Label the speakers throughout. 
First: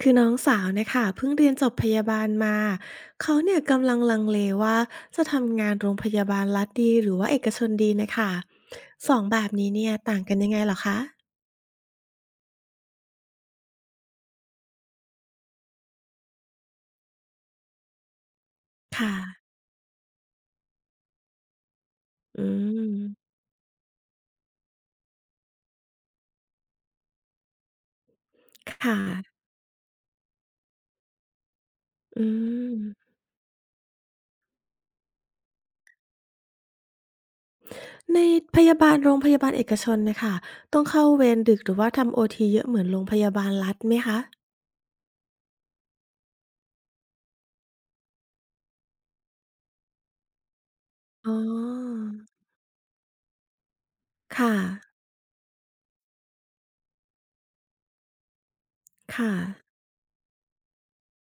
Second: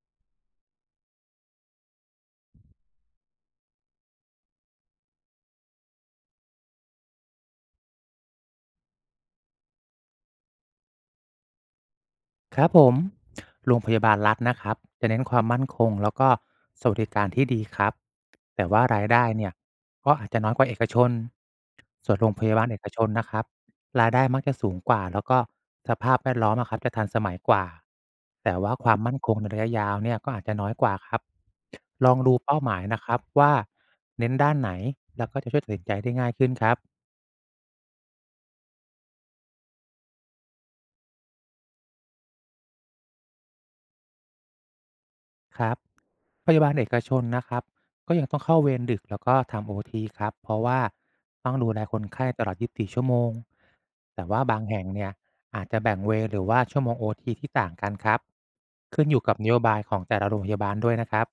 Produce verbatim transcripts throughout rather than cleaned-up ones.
Speaker 1: คือน้องสาวเนี่ยค่ะเพิ่งเรียนจบพยาบาลมาเขาเนี่ยกำลังลังเลว่าจะทำงานโรงพยาบาลรัฐดีหรือว่าเอกชนดีนะคะสองแบบนี้เนี่ยต่างกันยังไงเหรอคะ
Speaker 2: ครับผมโรงพยาบาลรัฐนะครับจะเน้นความมั่นคงแล้วก็สวัสดิการที่ดีครับแต่ว่าราย
Speaker 1: ค่ะ
Speaker 2: ได้เนี่ยก็อาจจะน้อยกว่าเอกชนส่วนโรง
Speaker 1: อื
Speaker 2: พยาบาลเอกชนนะค
Speaker 1: ม
Speaker 2: รับรายได้มักจะสูงกว่าแล้วก็สภาพแวดล้อมอะครับจะทันสมัยกว่าแต่
Speaker 1: ค
Speaker 2: ว่าความมั่นค
Speaker 1: ่ะ
Speaker 2: งในระยะยาวเนี่ยก็อาจจะน้อยกว่าครับลอง
Speaker 1: อื
Speaker 2: ดูเป้าห
Speaker 1: ม
Speaker 2: มายนะครับว่าเน้นด้านไหนแล้วก็จะช่วยตัดสินใจได้ง่ายขึ้นครับ
Speaker 1: ในพยาบาลโรงพยาบาลเอกชนเนะคะต้องเข้าเวรดึกหรือว่าทำโอทีเยอะเหมือนโรงพยาบาลรัฐไหมคะ
Speaker 2: ครับพยาบาลเอกชนนะครับก็ยังต้องเข้าเวรดึกแล้วก็ทำโอทีครับเพราะว่า
Speaker 1: อ๋
Speaker 2: ต้องดูแลคน
Speaker 1: อ
Speaker 2: ไข้ตลอดยี่สิบสี่ชั่วโมงแต่ว่า
Speaker 1: ค่ะ
Speaker 2: บางแห่งเนี่ยอาจจะแบ่งเวรหรือว่าชั่วโมงโอทีที่ต่างกันครับขึ้นอยู่
Speaker 1: ค่ะ
Speaker 2: กับนโยบายของแต่ละโรงพยาบาลด้วยนะครับ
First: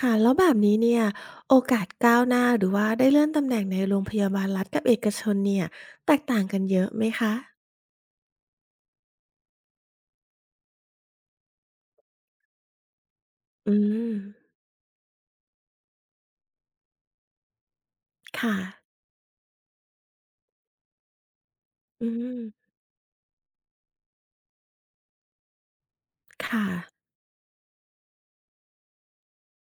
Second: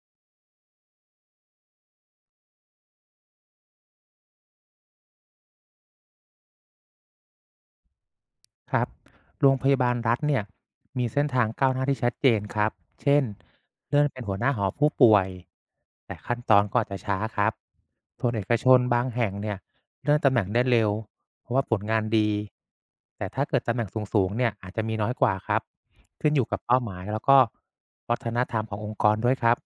Speaker 1: ค่ะแล้วแบบนี้เนี่ยโอกาสก้าวหน้าหรือว่าได้เลื่อนตำแหน่งในโรงพยาบาลรัฐกับเอกชนเนี่ยแตกต่างกันเยอะไหมคะ
Speaker 2: ครับโรงพยาบาลรัฐเนี่ยมีเส้นทางก้าวหน้าที่ชัดเจนครับเช่น
Speaker 1: อื
Speaker 2: เลื่อน
Speaker 1: ม
Speaker 2: เป็นหัวหน้าหอผู้ป่วย แต่ขั้นตอนก็อาจจะช้าครับส่วนเอก
Speaker 1: ค่ะ
Speaker 2: ชนบางแห่งเนี่ยเลื่อนตำแหน่งได้เร็ว เพราะว่าผลงาน
Speaker 1: อื
Speaker 2: ดี
Speaker 1: ม
Speaker 2: แต่ถ้าเกิดตำแหน่งสูงๆเนี่ยอาจจะมีน้อยกว่าครับขึ้นอยู่กับ
Speaker 1: ค่ะ
Speaker 2: เป้าหมายแล้วก็วัฒนธรรมขององค์กรด้วยครับ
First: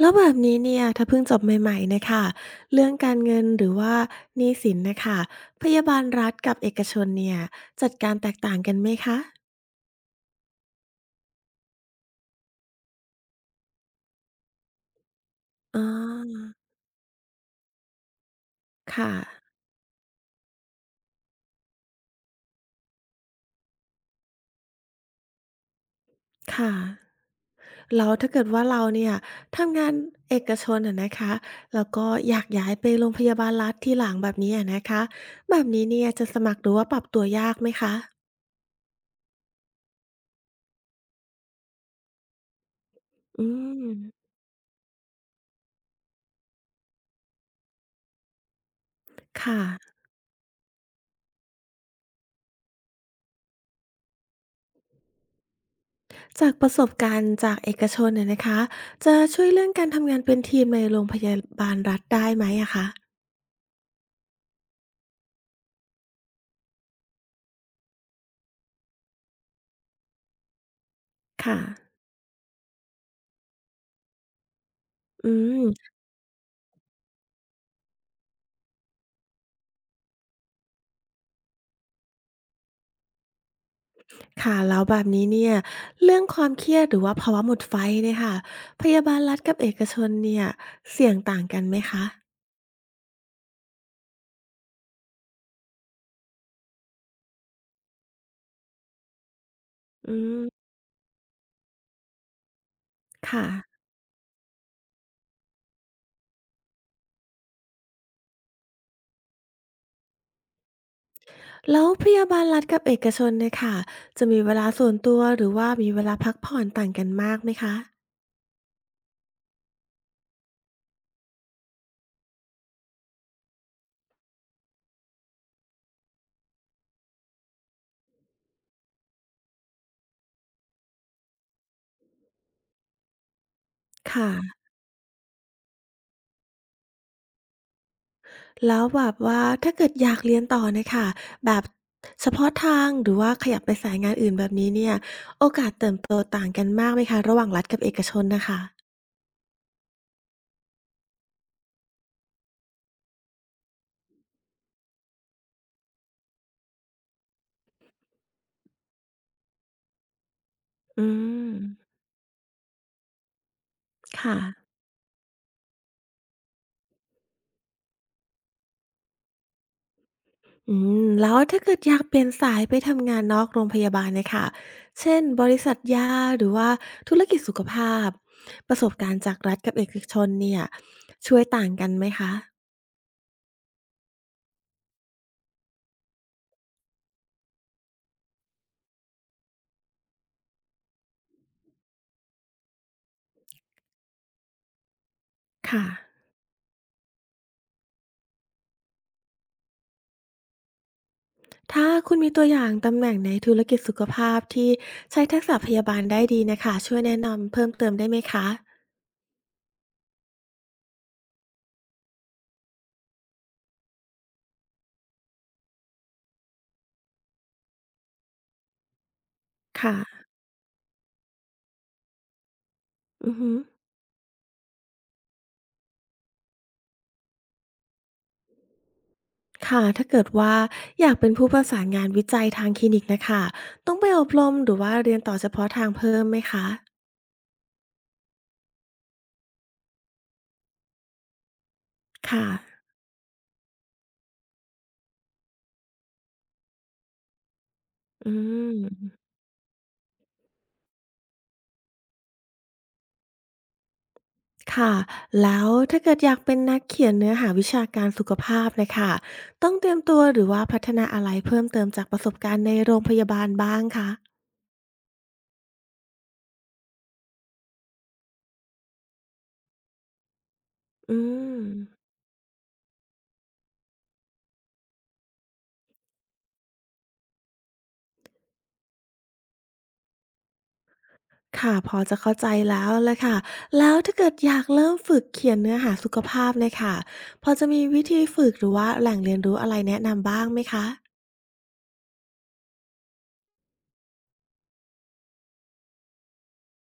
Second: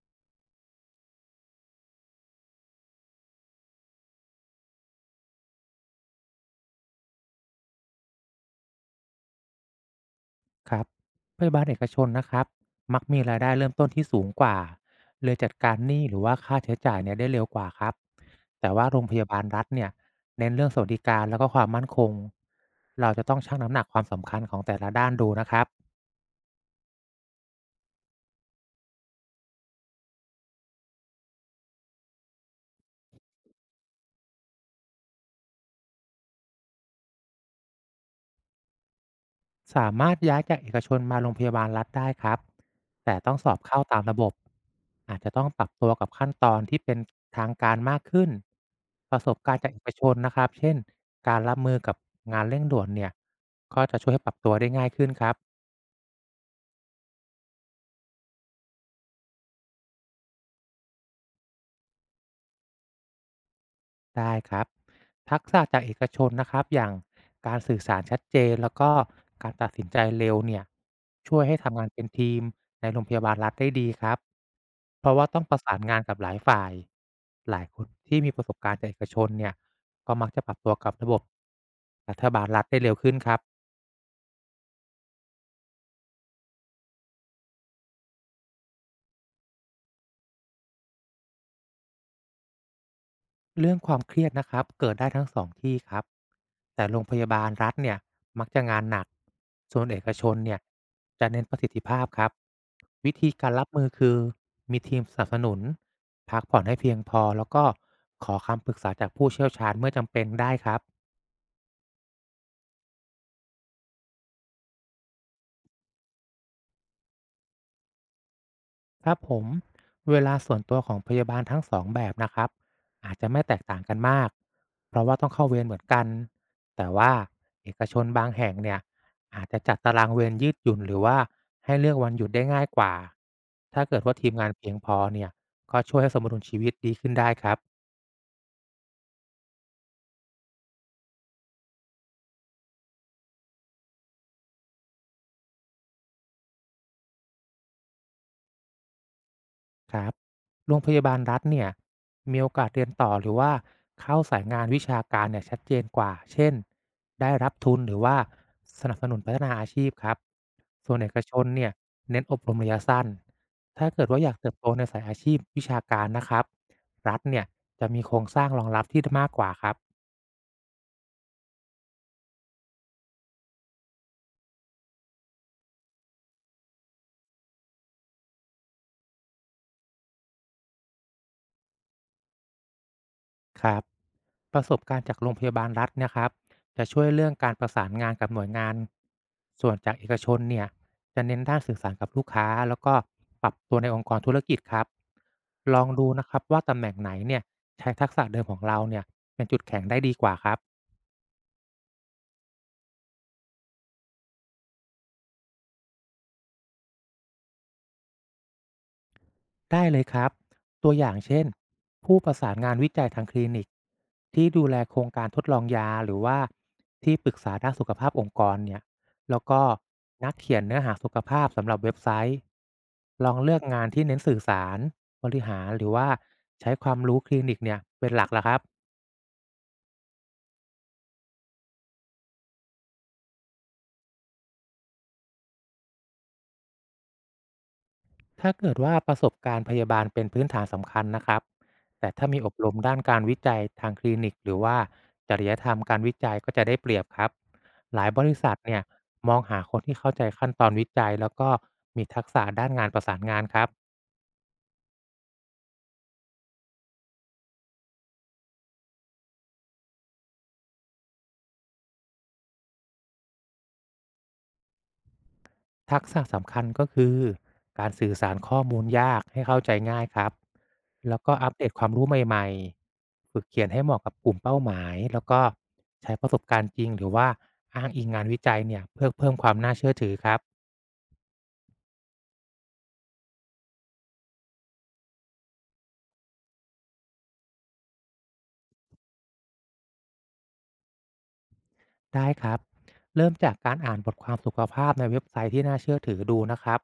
Speaker 1: แล้วแบบนี้เนี่ยถ้าเพิ่งจบใหม่ๆน่ะค่ะเรื่องการเงินหรือว่าหนี้สินน่ะค่ะพยาบาลรัฐกับเอกชนเนี่ยจัดการแตกต่างกันไหมคะ
Speaker 2: ครับพยาบาลเอกชนนะครับมักมีรายได้เริ่มต้นที่สูงกว่าเลยจัดการ
Speaker 1: อ๋
Speaker 2: หนี้หรือว่า
Speaker 1: อ
Speaker 2: ค่าใช้จ่ายเนี่ยได้เร็วกว่าครับแต่ว่าโรง
Speaker 1: ค่ะ
Speaker 2: พยาบาลรัฐเนี่ยเน้นเรื่องสวัสดิการแล้วก็ความมั่นคงเราจะต้องชั่งน้ำหนักความสำคัญของแต่ละด้านดูนะครับ
Speaker 1: ค่ะแล้วถ้าเกิดว่าเราเนี่ยทำงานเอกชนอะนะคะแล้วก็อยากย้ายไปโรงพยาบาลรัฐทีหลังแบบนี้อะนะคะแบบนี้เนี่ยจะสมัครหรือว่าปรับตัวยากไหมคะ
Speaker 2: สามารถย้ายจากเอกชนมาโรงพยาบาลรัฐได้ครับ แต่ต้องส
Speaker 1: อื
Speaker 2: อบเข้าตามระ
Speaker 1: ม
Speaker 2: บบอาจจะต้องปรับตัวกับขั้นตอนที่เป็นทางการมากขึ้น ประสบ
Speaker 1: ค
Speaker 2: การณ์จากเอก
Speaker 1: ่ะ
Speaker 2: ชนนะครับ เช่นการรับมือกับงานเร่งด่วนเนี่ย ก็จะช่วยให้ปรับตัวได้ง่ายขึ้นครับ
Speaker 1: จากประสบการณ์จากเอกชนอะนะคะจะช่วยเรื่องการทำงานเป็นทีมในโรงพยาบาลรัฐได้ไหมอะคะ
Speaker 2: ได้ครับทักษะจากเอกชนนะครับอย่างการสื่อสารชัดเจนแล้วก็การตัดสินใจเร็วเนี่ยช่วยให้
Speaker 1: ค่ะ
Speaker 2: ทำงานเป็นทีมในโรงพยาบาลรัฐได้ดีครับเพราะว่า
Speaker 1: อื
Speaker 2: ต้องประสาน
Speaker 1: ม
Speaker 2: งานกับหลายฝ่ายหลายคนที่มีประสบการณ์จากเอกชนเนี่ยก็มักจะปรับตัวกับระบบรัฐบาลรัฐได้เร็วขึ้นครับ
Speaker 1: ค่ะแล้วแบบนี้เนี่ยเรื่องความเครียดหรือว่าภาวะหมดไฟเนี่ยค่ะพยาบาลรัฐกับเอกชนเนี่ยเสี่ยงต่างกันไหมคะ
Speaker 2: เรื่องความเครียดนะครับเกิดได้ทั้งสองที่ครับแต่โรงพยาบาลรัฐเนี่ยมักจะงานหนักส่วนเอก
Speaker 1: อื
Speaker 2: ชนเนี่ย
Speaker 1: ม
Speaker 2: จะเน้นประสิทธิภาพครับวิธี
Speaker 1: ค่ะ
Speaker 2: การรับมือคือมีทีมสนับสนุนพักผ่อนให้เพียงพอแล้วก็ขอคำปรึกษาจากผู้เชี่ยวชาญเมื่อจำเป็นได้ครับ
Speaker 1: แล้วพยาบาลรัฐกับเอกชนเนี่ยค่ะจะมีเวลาส่วนตัวหรือว่ามีเวลาพักผ่อนต่างกันมากไหมคะ
Speaker 2: ครับผมเวลาส่วนตัวของพยาบาลทั้งสองแบบนะครับอาจจะไม่แตกต่างกันมากเพราะว่าต้องเข้าเวรเหมือนกันแต่ว่าเอกชนบางแห่งเนี่ยอาจจะจัดตารางเวรยืดหยุ่นหรือว่าให้เลือกวันหยุดได้ง่ายกว่าถ้าเกิดว่าที
Speaker 1: ค่ะ
Speaker 2: มงานเพียงพอเนี่ยก็ช่วยให้สมดุลชีวิตดีขึ้นได้ครับ
Speaker 1: แล้วแบบว่าถ้าเกิดอยากเรียนต่อเนี่ยค่ะแบบเฉพาะทางหรือว่าขยับไปสายงานอื่นแบบนี้เนี่ยโอกาสเติบโตต่างกันมากไหมคะระหว่างรัฐกับเอกชนน่ะค่ะ
Speaker 2: ครับโรงพยาบาลรัฐเนี่ยมีโอกาสเรียนต่อหรือว่าเข้าสายงานวิชาการเนี่ยชัดเจนกว่า เช่น ได้รับทุนหรือว่าสนับสนุนพัฒนาอาชีพครับส่วน
Speaker 1: อื
Speaker 2: เอกชน
Speaker 1: ม
Speaker 2: เนี่ยเน้นอบรมระยะสั้นถ้าเกิดว่าอยาก
Speaker 1: ค่ะ
Speaker 2: เติบโตในสายอาชีพวิชาการนะครับรัฐเนี่ยจะมีโครงสร้างรองรับที่มากกว่าครับ
Speaker 1: อืมแล้วถ้าเกิดอยากเปลี่ยนสายไปทำงานนอกโรงพยาบาลเนี่ยค่ะเช่นบริษัทยาหรือว่าธุรกิจสุขภาพประสบการณ์จากรัฐกับเอกชนเนี่ยช่วยต่างกันไหมคะ
Speaker 2: ครับประสบการณ์จากโรงพยาบาลรัฐเนะครับจะช่วยเรื่องการประสานงานกับหน่วยงานส่วนจากเอกชนเนี่ยจะเน้นด้านสื่อสารกับลูกค้าแล้วก็ปรับตัวในองค์กรธุรกิจครับลอ
Speaker 1: ค่ะ
Speaker 2: งดูนะครับว่าตำแหน่งไหนเนี่ยใช้ทักษะเดิมของเราเนี่ยเป็นจุดแข็งได้ดีกว่าครับ
Speaker 1: ถ้าคุณมีตัวอย่างตำแหน่งในธุรกิจสุขภาพที่ใช้ทักษะพยาบาลได้ดีน่ะค่ะช่วยแนะนำเพิ่มเติมได้ไหมคะ
Speaker 2: ได้เลยครับตัวอย่างเช่นผู้ประสานงานวิจัยทางคลินิกที่ดูแลโครงการทดลองยาหรือว่าที่ปรึกษาด้านสุขภาพองค์กรเนี่ยแล้วก็
Speaker 1: ค่ะ
Speaker 2: นักเขียนเนื้อหาสุขภาพสำหรับเว็บไซต์ล
Speaker 1: อื
Speaker 2: อง
Speaker 1: อฮึ
Speaker 2: เลือกงานที่เน้นสื่อสารบริหารหรือว่าใช้ความรู้คลินิกเนี่ยเป็นหลักละครับ
Speaker 1: ค่ะถ้าเกิดว่าอยากเป็นผู้ประสานงานวิจัยทางคลินิกน่ะค่ะต้องไปอบรมหรือว่าเรียนต่อเฉพาะทางเพิ่มไหมคะ
Speaker 2: ถ้าเกิดว่าประสบการณ์พยาบาลเป็นพื้นฐานสำคัญนะครับ แต่ถ้ามี
Speaker 1: ค่ะ
Speaker 2: อบรมด้านการวิจัยทางคลินิกหรือว่าจริยธรรมการวิจัยก็จะได้เปรียบครับ หลายบ
Speaker 1: อื
Speaker 2: ริษัทเนี่ย
Speaker 1: ม
Speaker 2: มองหาคนที่เข้าใจขั้นตอนวิจัยแล้วก็มีทักษะด้านงานประสานงานครับ
Speaker 1: ค่ะแล้วถ้าเกิดอยากเป็นนักเขียนเนื้อหาวิชาการสุขภาพนะค่ะต้องเตรียมตัวหรือว่าพัฒนาอะไรเพิ่มเติมจากประสบการณ์ในโรงพยาบาลบ้างคะ
Speaker 2: ทักษะสำคัญก็คือการสื่อสารข้อมูลยากให้เข้าใจง่ายครับแล้
Speaker 1: อื
Speaker 2: วก็อัป
Speaker 1: ม
Speaker 2: เดตความรู้ใหม่ๆฝึกเขียนให้เหมาะกับกลุ่มเป้าหมายแล้วก็ใช้ประสบการณ์จริงหรือว่าอ้างอิงงานวิจัยเนี่ยเพื่อเพิ่มความน่าเชื่อถือครับ
Speaker 1: ค่ะพอจะเข้าใจแล้วล่ะค่ะแล้วถ้าเกิดอยากเริ่มฝึกเขียนเนื้อหาสุขภาพเน่ยค่ะพอจะมีวิธีฝึกหรือว่าแหล่งเรียนรู้อะไรแนะนำบ้างไหมคะ
Speaker 2: ได้ครับ เริ่มจากการอ่านบทความสุขภาพในเว็บไซต์ที่น่าเชื่อถือดูนะครับ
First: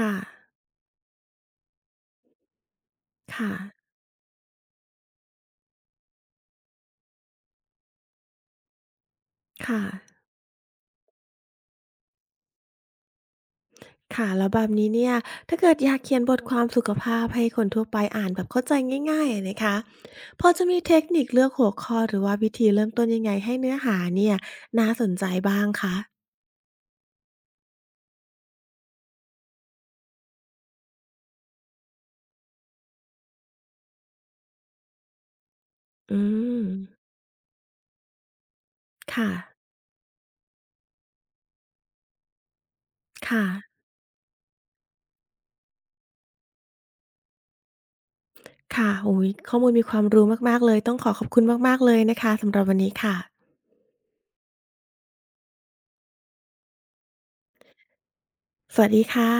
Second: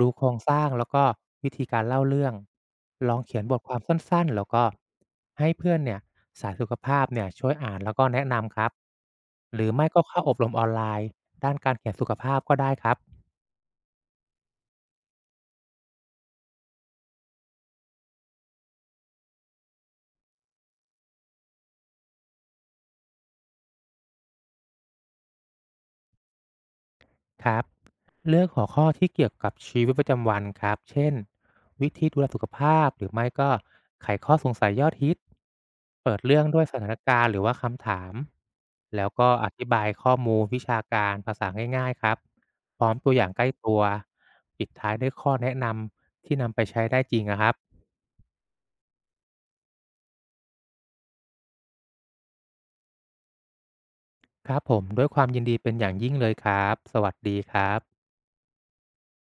Speaker 2: ดู
Speaker 1: ่ะ
Speaker 2: โครงสร้างแล้วก็วิธีการเล่าเรื่อง ลองเขียนบ
Speaker 1: ค่ะ
Speaker 2: ทความสั้นๆแล้วก็ให้เพื่อนเนี่ยสายสุขภาพเนี่ยช่วยอ่านแล้วก็แนะนำครับหรือ
Speaker 1: ค่ะ
Speaker 2: ไม่ก็เข้าอบรมออนไลน์ด้านการเขียนสุขภาพก็ได้ครับ
Speaker 1: ค่ะแล้วแบบนี้เนี่ยถ้าเกิดอยากเขียนบทความสุขภาพให้คนทั่วไปอ่านแบบเข้าใจง่ายๆอะนะคะพอจะมีเทคนิคเลือกหัวข้อหรือว่าวิธีเริ่มต้นยังไงให้เนื้อหาเนี่ยน่าสนใจบ้างคะ
Speaker 2: ครับเลือกหัวข้อที่เกี่ยวกับชีวิตประจำวันครับเช่นวิธีดูแลสุขภาพหรือไม่ก็ไขข้อสงสัยยอดฮิตเปิด
Speaker 1: อื
Speaker 2: เรื่องด้ว
Speaker 1: ม
Speaker 2: ยสถานการณ์หรือว่าคำถามแล้วก็
Speaker 1: ค่ะ
Speaker 2: อธิบายข้อมูลวิชาการภาษาง่ายๆครับพร้อมตัวอย่างใกล้ตั
Speaker 1: ค่ะ
Speaker 2: วปิดท้ายด้วยข้อแนะนำที่นำไปใช้ได้จริงนะครับ
Speaker 1: ค่ะโอ้โฮข้อมูลมีความรู้มากๆเลยต้องขอขอบคุณมากๆเลยนะคะสำหรับวันนี้ค่ะ
Speaker 2: ครับผมด้วยความยินดีเป็นอย่างยิ่งเลยครับสวัสดีครับ
Speaker 1: สวัสดีค่ะ